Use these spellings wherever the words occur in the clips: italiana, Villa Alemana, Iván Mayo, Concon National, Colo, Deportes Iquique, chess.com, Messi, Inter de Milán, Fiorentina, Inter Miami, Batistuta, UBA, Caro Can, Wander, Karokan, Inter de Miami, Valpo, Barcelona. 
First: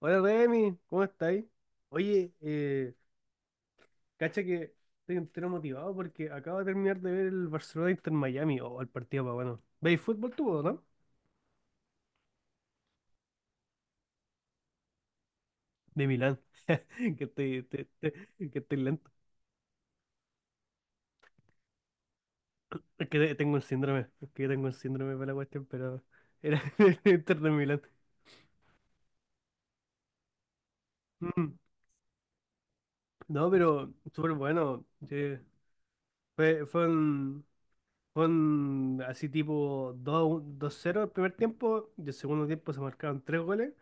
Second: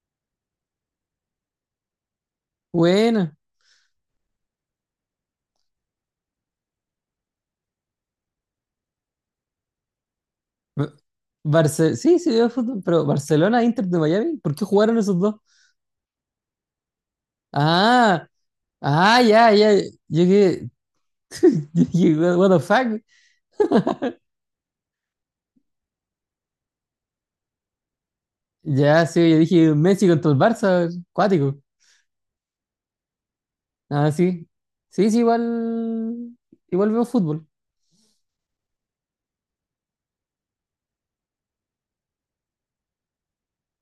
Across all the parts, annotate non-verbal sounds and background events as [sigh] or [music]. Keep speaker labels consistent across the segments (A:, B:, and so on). A: Hola Remy, ¿cómo estáis? Oye,
B: Buena.
A: cacha que estoy entero motivado porque acabo de terminar de ver el Barcelona Inter Miami o el partido para bueno. ¿Veis fútbol tú o no?
B: Ba- Barce sí, sí veo fútbol, pero Barcelona, Inter de Miami, ¿por qué jugaron esos dos?
A: De Milán, [laughs] que estoy, te- te-
B: Ah,
A: que estoy lento.
B: ah, ya. Yo que, [laughs] yo que, what what the fuck?
A: Es que tengo un síndrome para la cuestión, pero era [laughs] el Inter de Milán.
B: Ya, sí, yo dije Messi contra el Barça,
A: Mm.
B: cuático.
A: No, pero
B: Ah,
A: súper
B: sí.
A: bueno,
B: Sí, sí,
A: sí.
B: igual,
A: Fue, fue
B: igual veo
A: un,
B: fútbol.
A: fue un así tipo 2-1, 2-0 el primer tiempo, y el segundo tiempo se marcaron tres goles,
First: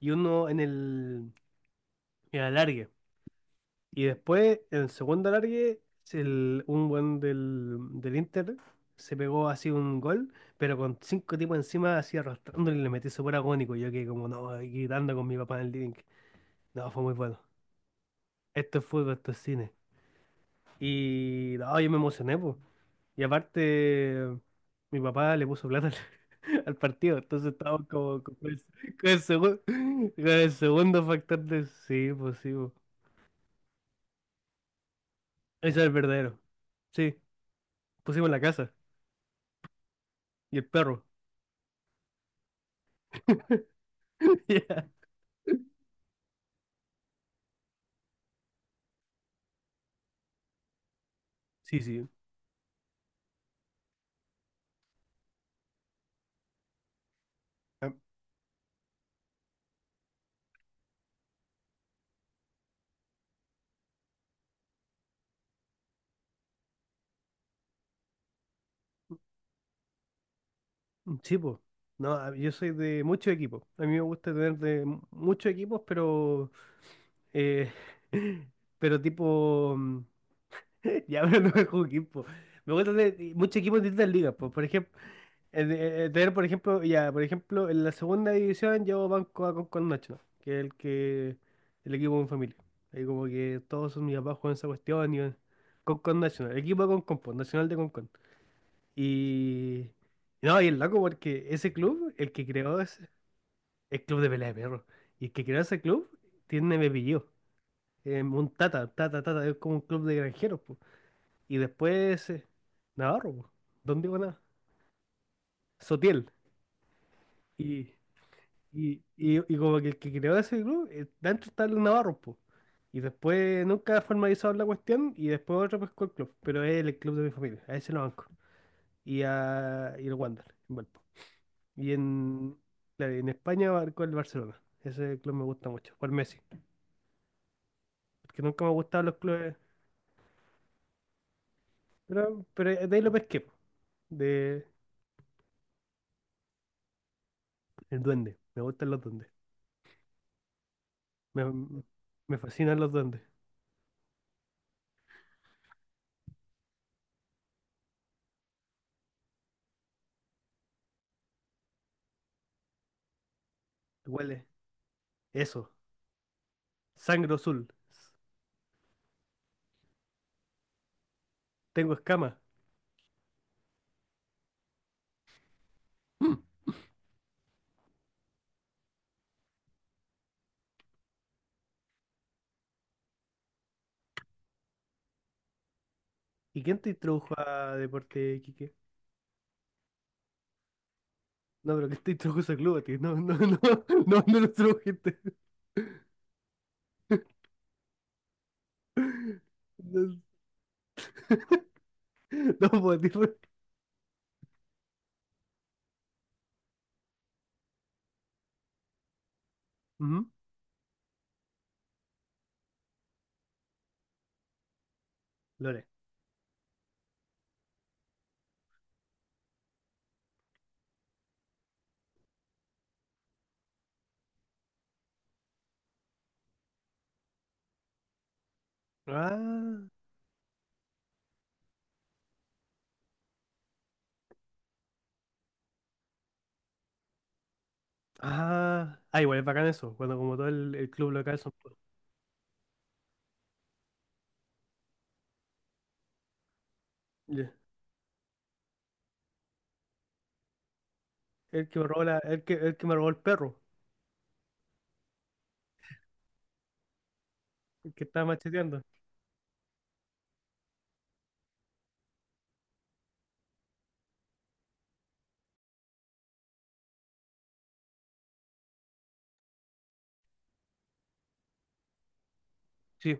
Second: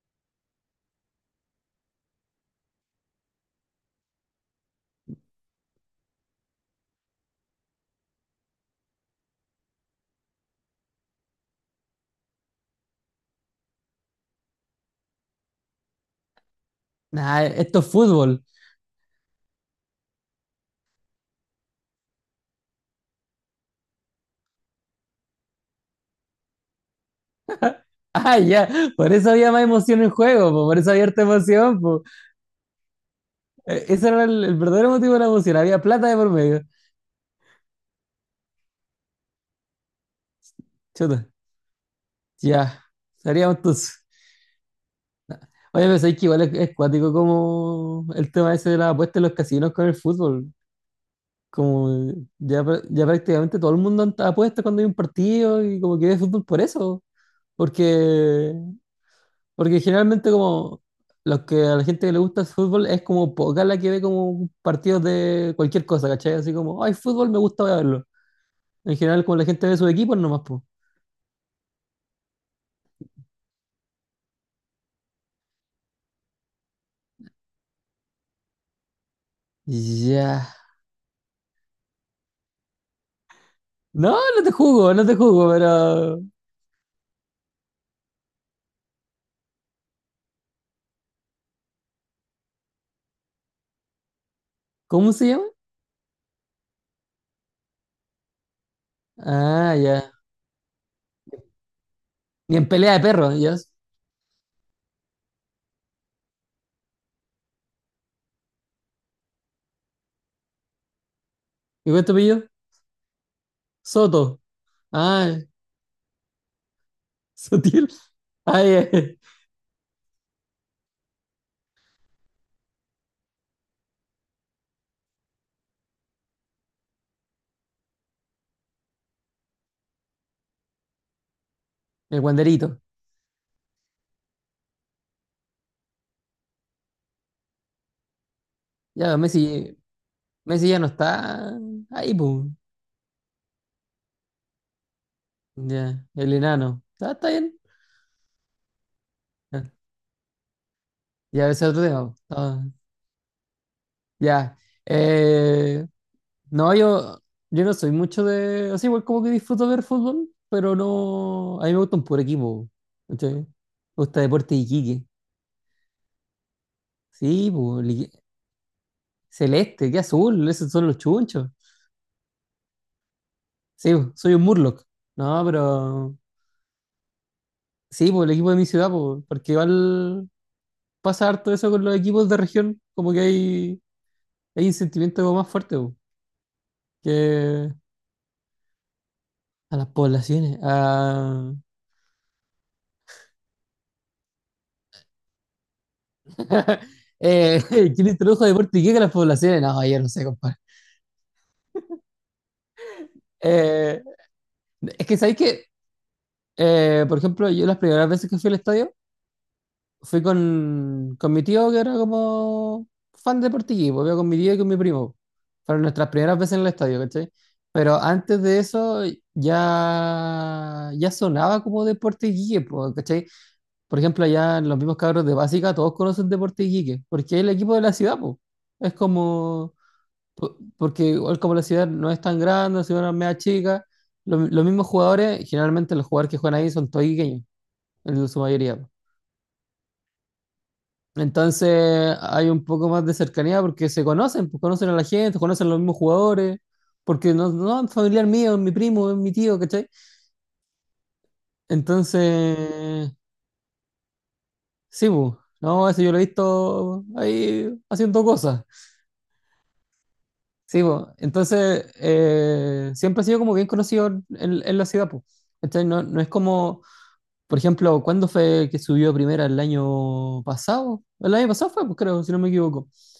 A: y uno en el alargue. Y después, en el segundo alargue, un buen del Inter se pegó así un gol, pero con cinco tipos encima, así arrastrándole, y le metí súper agónico. Yo que como, no, aquí gritando con mi papá en el living. No, fue muy bueno.
B: Nah, esto es fútbol. [laughs]
A: Esto es fútbol, esto es cine. Y no, yo me emocioné, pues. Y aparte, mi papá le puso plata al, [laughs] al partido, entonces estábamos como
B: Ah, ya,
A: con
B: por
A: el
B: eso había
A: segun-
B: más emoción en
A: con
B: juego,
A: el
B: po, por eso
A: segundo
B: había harta
A: factor de
B: emoción, po.
A: sí, pues sí, pues.
B: Ese era el verdadero motivo de la emoción,
A: Ese
B: había
A: es el
B: plata de por
A: verdadero.
B: medio.
A: Sí, pusimos la casa y el perro.
B: Chuta, ya, estaríamos
A: [laughs]
B: todos.
A: Ya.
B: Oye, pero sabéis que igual es cuático como el tema ese de la apuesta en los casinos con el fútbol.
A: Sí, sí.
B: Como ya, ya prácticamente todo el mundo apuesta cuando hay un partido y como que ve fútbol por eso.
A: Ah.
B: Porque, porque generalmente como los que a la gente que le gusta el fútbol es como poca la que ve como partidos de cualquier cosa, ¿cachai? Así como, ay, fútbol me gusta voy a verlo. En general como la gente ve sus equipos nomás, pues.
A: Sí, po. No, yo soy de muchos equipos. A mí me gusta tener de muchos equipos, pero eh, [laughs] pero tipo
B: Ya.
A: [laughs] ya, pero no es un equipo. Me gusta de muchos equipos de distintas
B: No,
A: ligas.
B: no
A: Pues,
B: te
A: por
B: jugo,
A: ejemplo,
B: no te jugo, pero...
A: tener, por ejemplo, ya, por ejemplo, en la segunda división yo banco a con Nacho, que es el que el equipo de mi familia. Ahí como que todos mis papás juegan esa
B: ¿Cómo
A: cuestión
B: se
A: y
B: llama?
A: Concon National, el equipo de Concon, pues, Nacional de Concon.
B: Ah,
A: Y
B: ya.
A: no, y el loco porque ese club, el que
B: Y en
A: creó
B: pelea de
A: ese,
B: perros, ya.
A: el club de pelea de perro. Y el que creó ese club tiene mi apellido. Un tata, tata, tata, es como un club de granjeros, pues. Y
B: ¿Y cuál es tu
A: después
B: apellido?
A: Navarro, po. ¿Dónde iba
B: Soto.
A: Navarro?
B: Ah,
A: Sotiel.
B: [laughs] Sotil.
A: Y,
B: Ah, ya, ya.
A: y como que el que creó ese club, dentro está el Navarro, po. Y después nunca formalizaron la cuestión, y después otro pescó el club, pero es el club de mi familia, a ese lo banco. Y el Wander, en Valpo. Y
B: El
A: en,
B: guanderito.
A: claro, y en España con el Barcelona. Ese club me gusta mucho, por Messi, porque nunca me han gustado los
B: Ya, Messi,
A: clubes,
B: Messi ya no está ahí,
A: pero,
B: pum.
A: pero de ahí lo pesqué, po, de
B: Ya, el enano. Ah, está bien.
A: el duende, me gustan los duendes,
B: Ya,
A: me,
B: ya, ese es otro tema, po.
A: me
B: Ah,
A: fascinan los duendes.
B: ya. Eh, no, yo no soy mucho de. Así igual como que disfruto ver fútbol, pero no. A mí me gusta un puro equipo, po, ¿cachai? Me gusta
A: Huele.
B: Deportes Iquique.
A: Eso. Sangre
B: Sí,
A: azul.
B: pues. Celeste, qué azul, esos son los chunchos.
A: Tengo escamas.
B: Sí, bu, soy un Murloc. No, pero
A: Mm.
B: sí, por el equipo de mi ciudad, po, porque igual pasa harto eso con los equipos de región, como que hay un sentimiento como más fuerte bu,
A: ¿Y quién te introdujo
B: que
A: a deporte, Quique?
B: a las poblaciones. A...
A: No, pero ¿quién te introdujo a club a ti? No, no, no. [laughs] No, no lo introdujiste.
B: [laughs] eh, [laughs] ¿quién introdujo deporte y qué que las
A: [laughs]
B: poblaciones? No, yo no
A: No,
B: sé, compadre.
A: no podés. Ujú.
B: Eh, es que sabéis que, por ejemplo, yo las primeras veces que fui al estadio, fui con mi tío, que era como fan de Portiquí, pues iba con mi tío y con mi primo. Fueron
A: Lore.
B: nuestras primeras veces en el estadio, ¿cachai? Pero antes de eso ya sonaba como Deporte Iquique, pues, ¿cachai? Por ejemplo, allá en los mismos cabros de básica todos conocen Deporte Iquique, porque es el equipo de la ciudad, pues. Es como,
A: Ah.
B: porque igual como la ciudad no es tan grande, la ciudad no es media chica, los mismos jugadores, generalmente los jugadores que juegan ahí son todos iquiqueños, en su mayoría.
A: Ah. Ah, igual es bacán eso, cuando como todo el club local son puros.
B: Entonces hay un poco más de cercanía porque se conocen, pues conocen a la gente, conocen a los mismos jugadores, porque no,
A: Ya.
B: no es familiar mío, es mi primo, es mi tío, ¿cachai?
A: El que me robó el que me robó
B: Entonces,
A: el perro.
B: sí, pues, no, eso yo lo he visto ahí
A: El que
B: haciendo
A: estaba
B: cosas,
A: macheteando.
B: sí, pues. Entonces, siempre ha sido como bien conocido en la ciudad, pues. ¿Cachai? No, no es como, por ejemplo, ¿cuándo fue que subió a primera el año pasado? El año pasado fue, pues creo, si no me equivoco.
A: Sí.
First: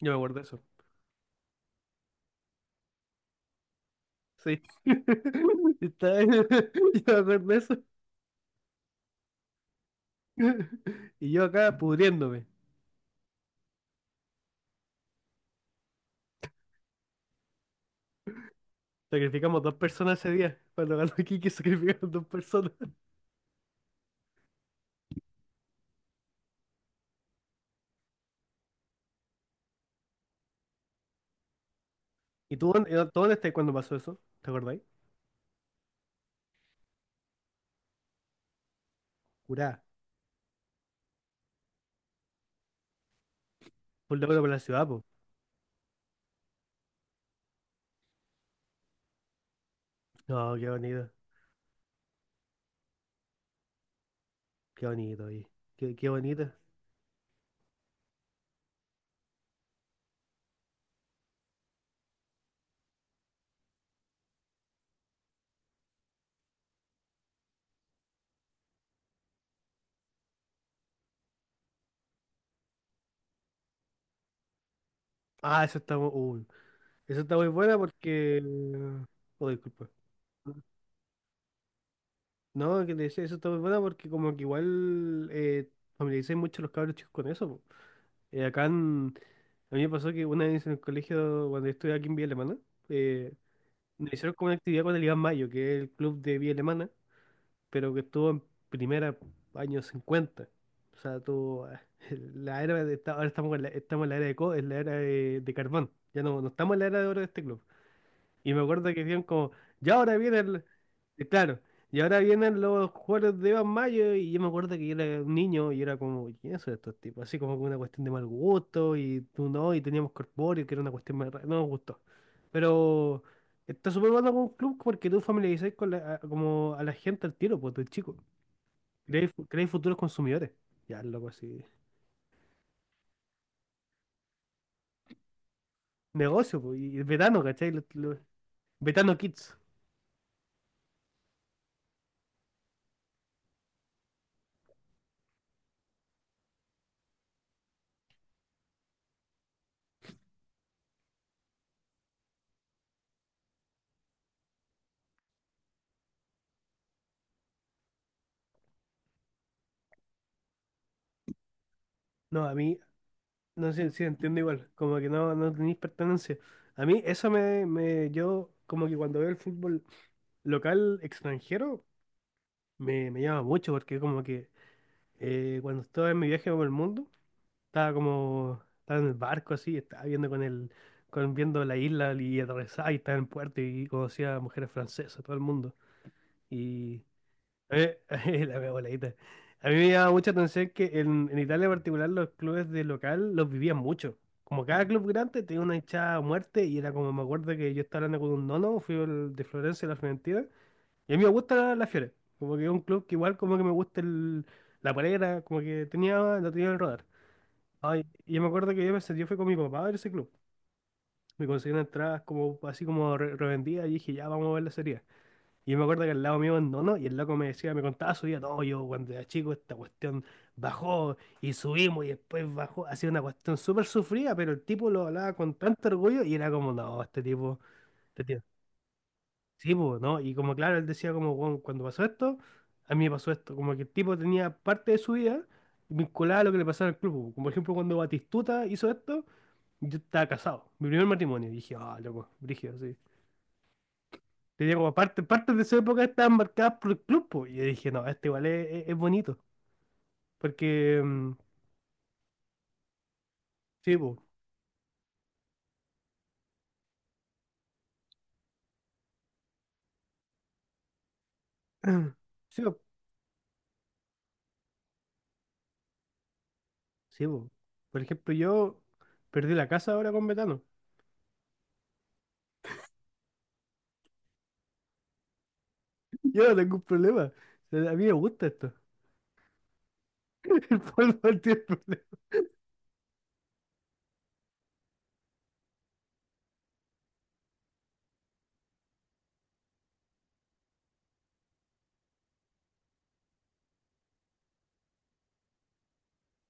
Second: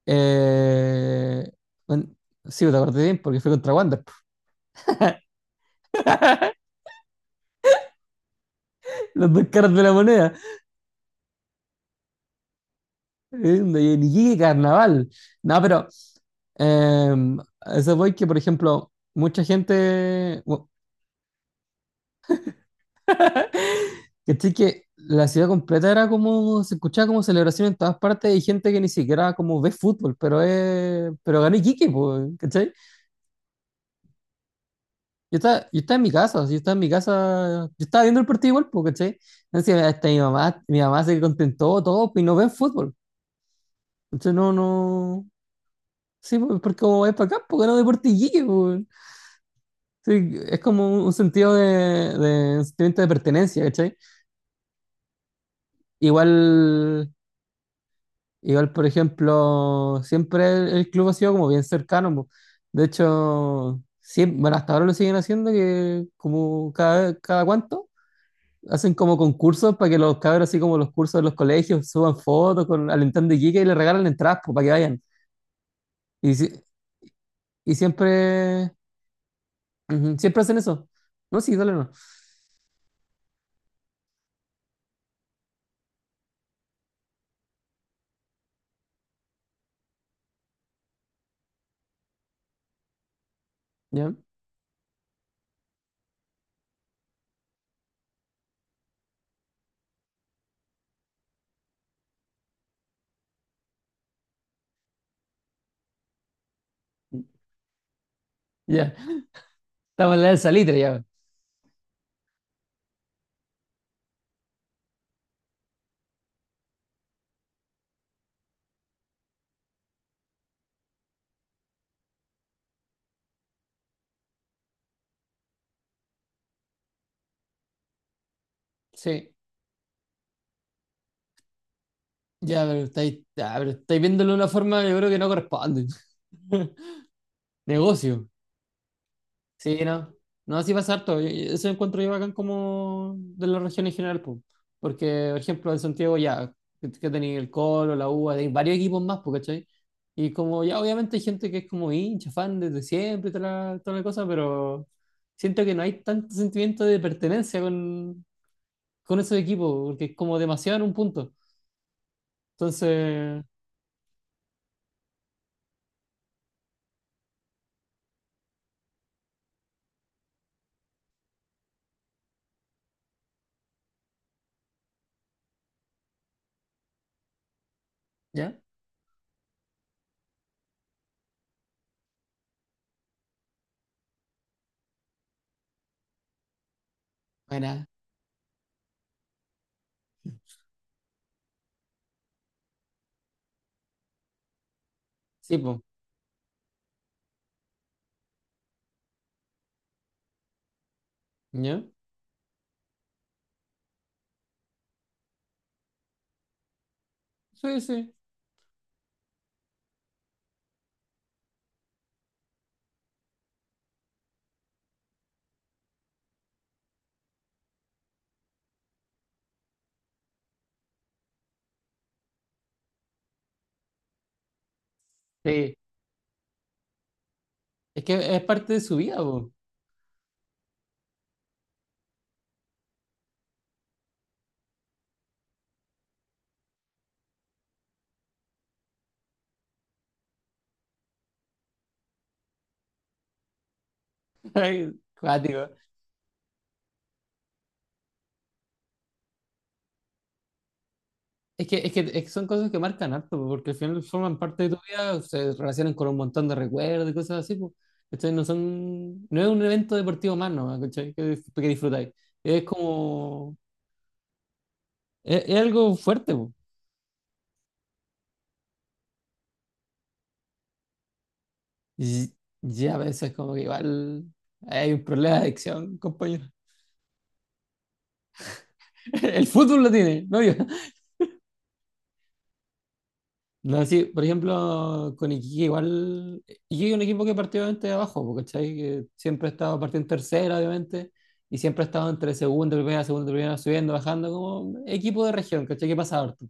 A: Yo me acuerdo de eso.
B: Eh, un- sí, te acordé bien porque fue contra Wander.
A: Sí.
B: [laughs]
A: [laughs] [laughs] Yo me acuerdo de eso.
B: Los dos caras de la moneda.
A: [laughs] Y yo acá pudriéndome.
B: Eh, de Iquique, carnaval. No, pero eh, a eso voy que, por ejemplo, mucha
A: Sacrificamos dos personas ese
B: gente,
A: día.
B: bu-
A: Cuando ganó Kiki, [laughs] sacrificaron dos personas.
B: que sí que la ciudad completa era como. Se escuchaba como celebración en todas partes y gente que ni siquiera como ve fútbol, pero es, pero ganó Iquique, pues,
A: ¿Y tú,
B: ¿cachai?
A: tú dónde estás cuando pasó eso? ¿Te acordáis?
B: Yo estaba en mi casa, yo estaba en mi casa. Yo estaba viendo el partido igual, pues, ¿cachai? Entonces,
A: Curá.
B: hasta mi mamá se contentó todo, pues, y no ven fútbol.
A: Full de
B: Entonces
A: acuerdo por
B: no,
A: la ciudad, po.
B: no. Sí, pues, porque como es para acá, porque no Deporte Iquique, pues. Sí,
A: No,
B: es
A: qué
B: como
A: bonito.
B: un sentido de sentimiento de pertenencia, ¿cachai?
A: Qué bonito, oye. Qué, qué
B: Igual,
A: bonito.
B: igual, por ejemplo, siempre el club ha sido como bien cercano, pues. De hecho, sí, bueno, hasta ahora lo siguen haciendo, que como cada, cada cuánto, hacen como concursos para que los cabros, así como los cursos de los colegios, suban fotos con alentando Iquique y le regalan entradas, pues, para que vayan.
A: Ah, eso está muy.
B: Y,
A: uy, eso está muy
B: y
A: buena porque.
B: siempre,
A: Oh, disculpa.
B: ujú, siempre hacen eso. No, sí, dale, no.
A: No, que te decía, eso está muy buena porque, como que igual familiaricé mucho los cabros chicos con eso, po. Eh, acá en- A mí me pasó que una vez en el colegio, cuando estuve aquí en Villa Alemana, eh, lo
B: Ya,
A: hicieron como una actividad con el Iván Mayo, que es el club de vía alemana, pero que estuvo en primera años 50. O sea, tuvo ah, [laughs] la era de ahora estamos en la era es la era de carbón. Ya no, no estamos en la era de oro de este club. Y me acuerdo
B: ya.
A: que decían como, ya
B: Estamos
A: ahora
B: en la del
A: viene el...
B: salitre, ya.
A: Y claro, y ahora vienen los juegos de Iván Mayo, y yo me acuerdo que yo era un niño y era como, ¿quiénes son estos tipos? Así como que una cuestión de mal gusto, y tú no, y teníamos corpóreo, que era una cuestión más rara, no nos gustó. Pero está súper bueno con un club porque tú familiarizas con como a la gente al tiro, pues, de chico. Creáis
B: Sí,
A: creáis futuros consumidores. Ya, loco, así.
B: ya, pero estáis viéndolo de una forma, yo creo que no corresponde.
A: Negocio,
B: [laughs]
A: pues, y el vetano, ¿cachai?
B: Negocio.
A: Vetano Kids.
B: Sí, no. No, así pasa harto. Y- eso encuentro yo bacán como de la región en general, po. Porque, por ejemplo, en Santiago, ya, que tenéis el Colo, la UBA, tenéis varios equipos más, po, ¿cachai? Y como, ya, obviamente hay gente que es como hincha, fan desde siempre, y toda la cosa, pero siento que no hay tanto sentimiento de pertenencia con esos equipos, porque es como demasiado en un punto.
A: No, a mí,
B: Entonces,
A: no sé si entiendo igual, como que no, tenéis pertenencia. A mí eso yo como que cuando veo el fútbol local extranjero me, me llama mucho porque como que cuando estaba en mi viaje por el mundo, estaba
B: ¿ya?
A: como, estaba en el barco así, estaba viendo con el, con viendo la isla, y atravesaba y estaba en puerto y conocía a mujeres francesas, todo el mundo. Y a
B: Bueno,
A: mí- [laughs] la wea voladita. A mí me llamaba mucha atención que en Italia en particular los clubes de local los vivían mucho. Como cada club grande
B: sí,
A: tenía una
B: pues,
A: hinchada a muerte, y era como me acuerdo que yo estaba hablando con un nono, fui al de Florencia, la Fiorentina, y a mí me gusta la,
B: ¿ya?
A: la Fiore. Como que es un club que igual como que me gusta el, la polera, como que tenía, lo tenía en el radar.
B: Sí,
A: Ay,
B: sí.
A: y yo me acuerdo que yo, yo fui con mi papá a ver ese club. Me conseguí una entrada como, así como revendida, y dije, ya vamos a ver la serie. Y yo me acuerdo que al lado mío abandonó, y el loco me decía, me contaba su vida, no, yo cuando era chico esta cuestión bajó y subimos y después bajó, hacía una cuestión súper sufrida, pero el tipo lo hablaba con
B: Sí.
A: tanto orgullo, y era como, no, este tipo,
B: Es
A: este
B: que
A: tipo,
B: es parte de su vida, po.
A: sí, pues, ¿no? Y como claro, él decía como, "Bueno, cuando pasó esto, a mí me pasó esto", como que el tipo tenía parte de su vida vinculada a lo que le pasaba al club, como por ejemplo cuando Batistuta hizo esto, yo estaba casado, mi primer matrimonio, y dije, ah, loco, brígido, sí.
B: [laughs]
A: Te digo,
B: Ay,
A: aparte, partes de
B: cuático.
A: su época estaban marcadas por el club, po. Y yo dije, no, este igual es bonito. Porque,
B: Es que, es que, es que son cosas que marcan harto, po, porque al
A: sí,
B: final
A: po.
B: forman parte de tu vida, se relacionan con un montón de recuerdos y cosas así, pues. No son, no es un evento deportivo más, ¿no? ¿Cachai? Que, que disfrutáis.
A: [clears throat] Sí,
B: Es
A: po.
B: como, es algo fuerte, pues.
A: Sí, po. Por ejemplo, yo perdí la casa ahora con metano.
B: Y, y a veces como que igual hay un problema de adicción, compañero.
A: Yo no tengo un problema. O sea, a mí me gusta esto.
B: [laughs] El fútbol lo tiene, no yo.
A: [laughs] El fútbol no tiene problema.
B: No, sí, por ejemplo, con Iquique igual. Iquique es un equipo que partió obviamente de abajo, porque ¿cachai? Que siempre ha estado partiendo en tercera, obviamente, y siempre ha estado entre segunda, y primera, subiendo, bajando, como equipo de región, ¿cachai? Que pasa harto.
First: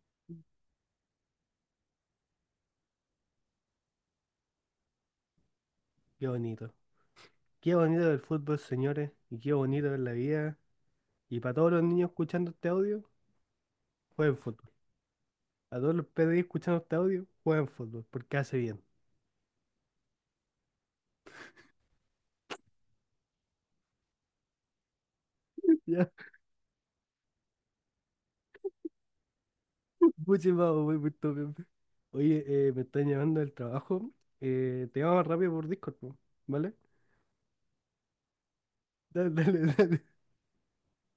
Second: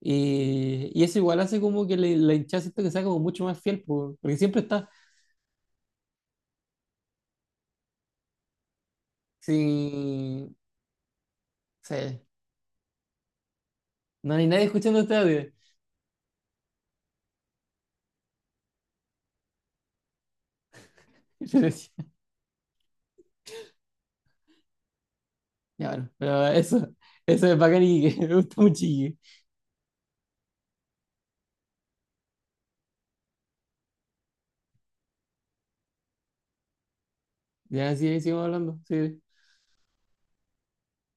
B: Y eso igual hace como que la hinchada siento que sea como mucho más fiel, po, porque siempre está
A: Qué bonito. Qué bonito el fútbol, señores. Y qué bonito es la
B: sí.
A: vida. Y para todos los
B: Sí,
A: niños escuchando este audio,
B: no
A: jueguen
B: hay nadie
A: fútbol.
B: escuchando este audio.
A: A todos los PDI escuchando este audio, jueguen fútbol. Porque hace bien.
B: [laughs] Yo decía,
A: [laughs]
B: ya
A: Ya,
B: bueno, pero eso es bacán y que [laughs] me gusta mucho Iquique.
A: muchísimas gracias. Oye, me están llamando del trabajo. Te llamo más rápido por Discord, po, ¿vale?
B: Ya, sí, ahí seguimos hablando, sí.
A: Dale, dale, [laughs] dale.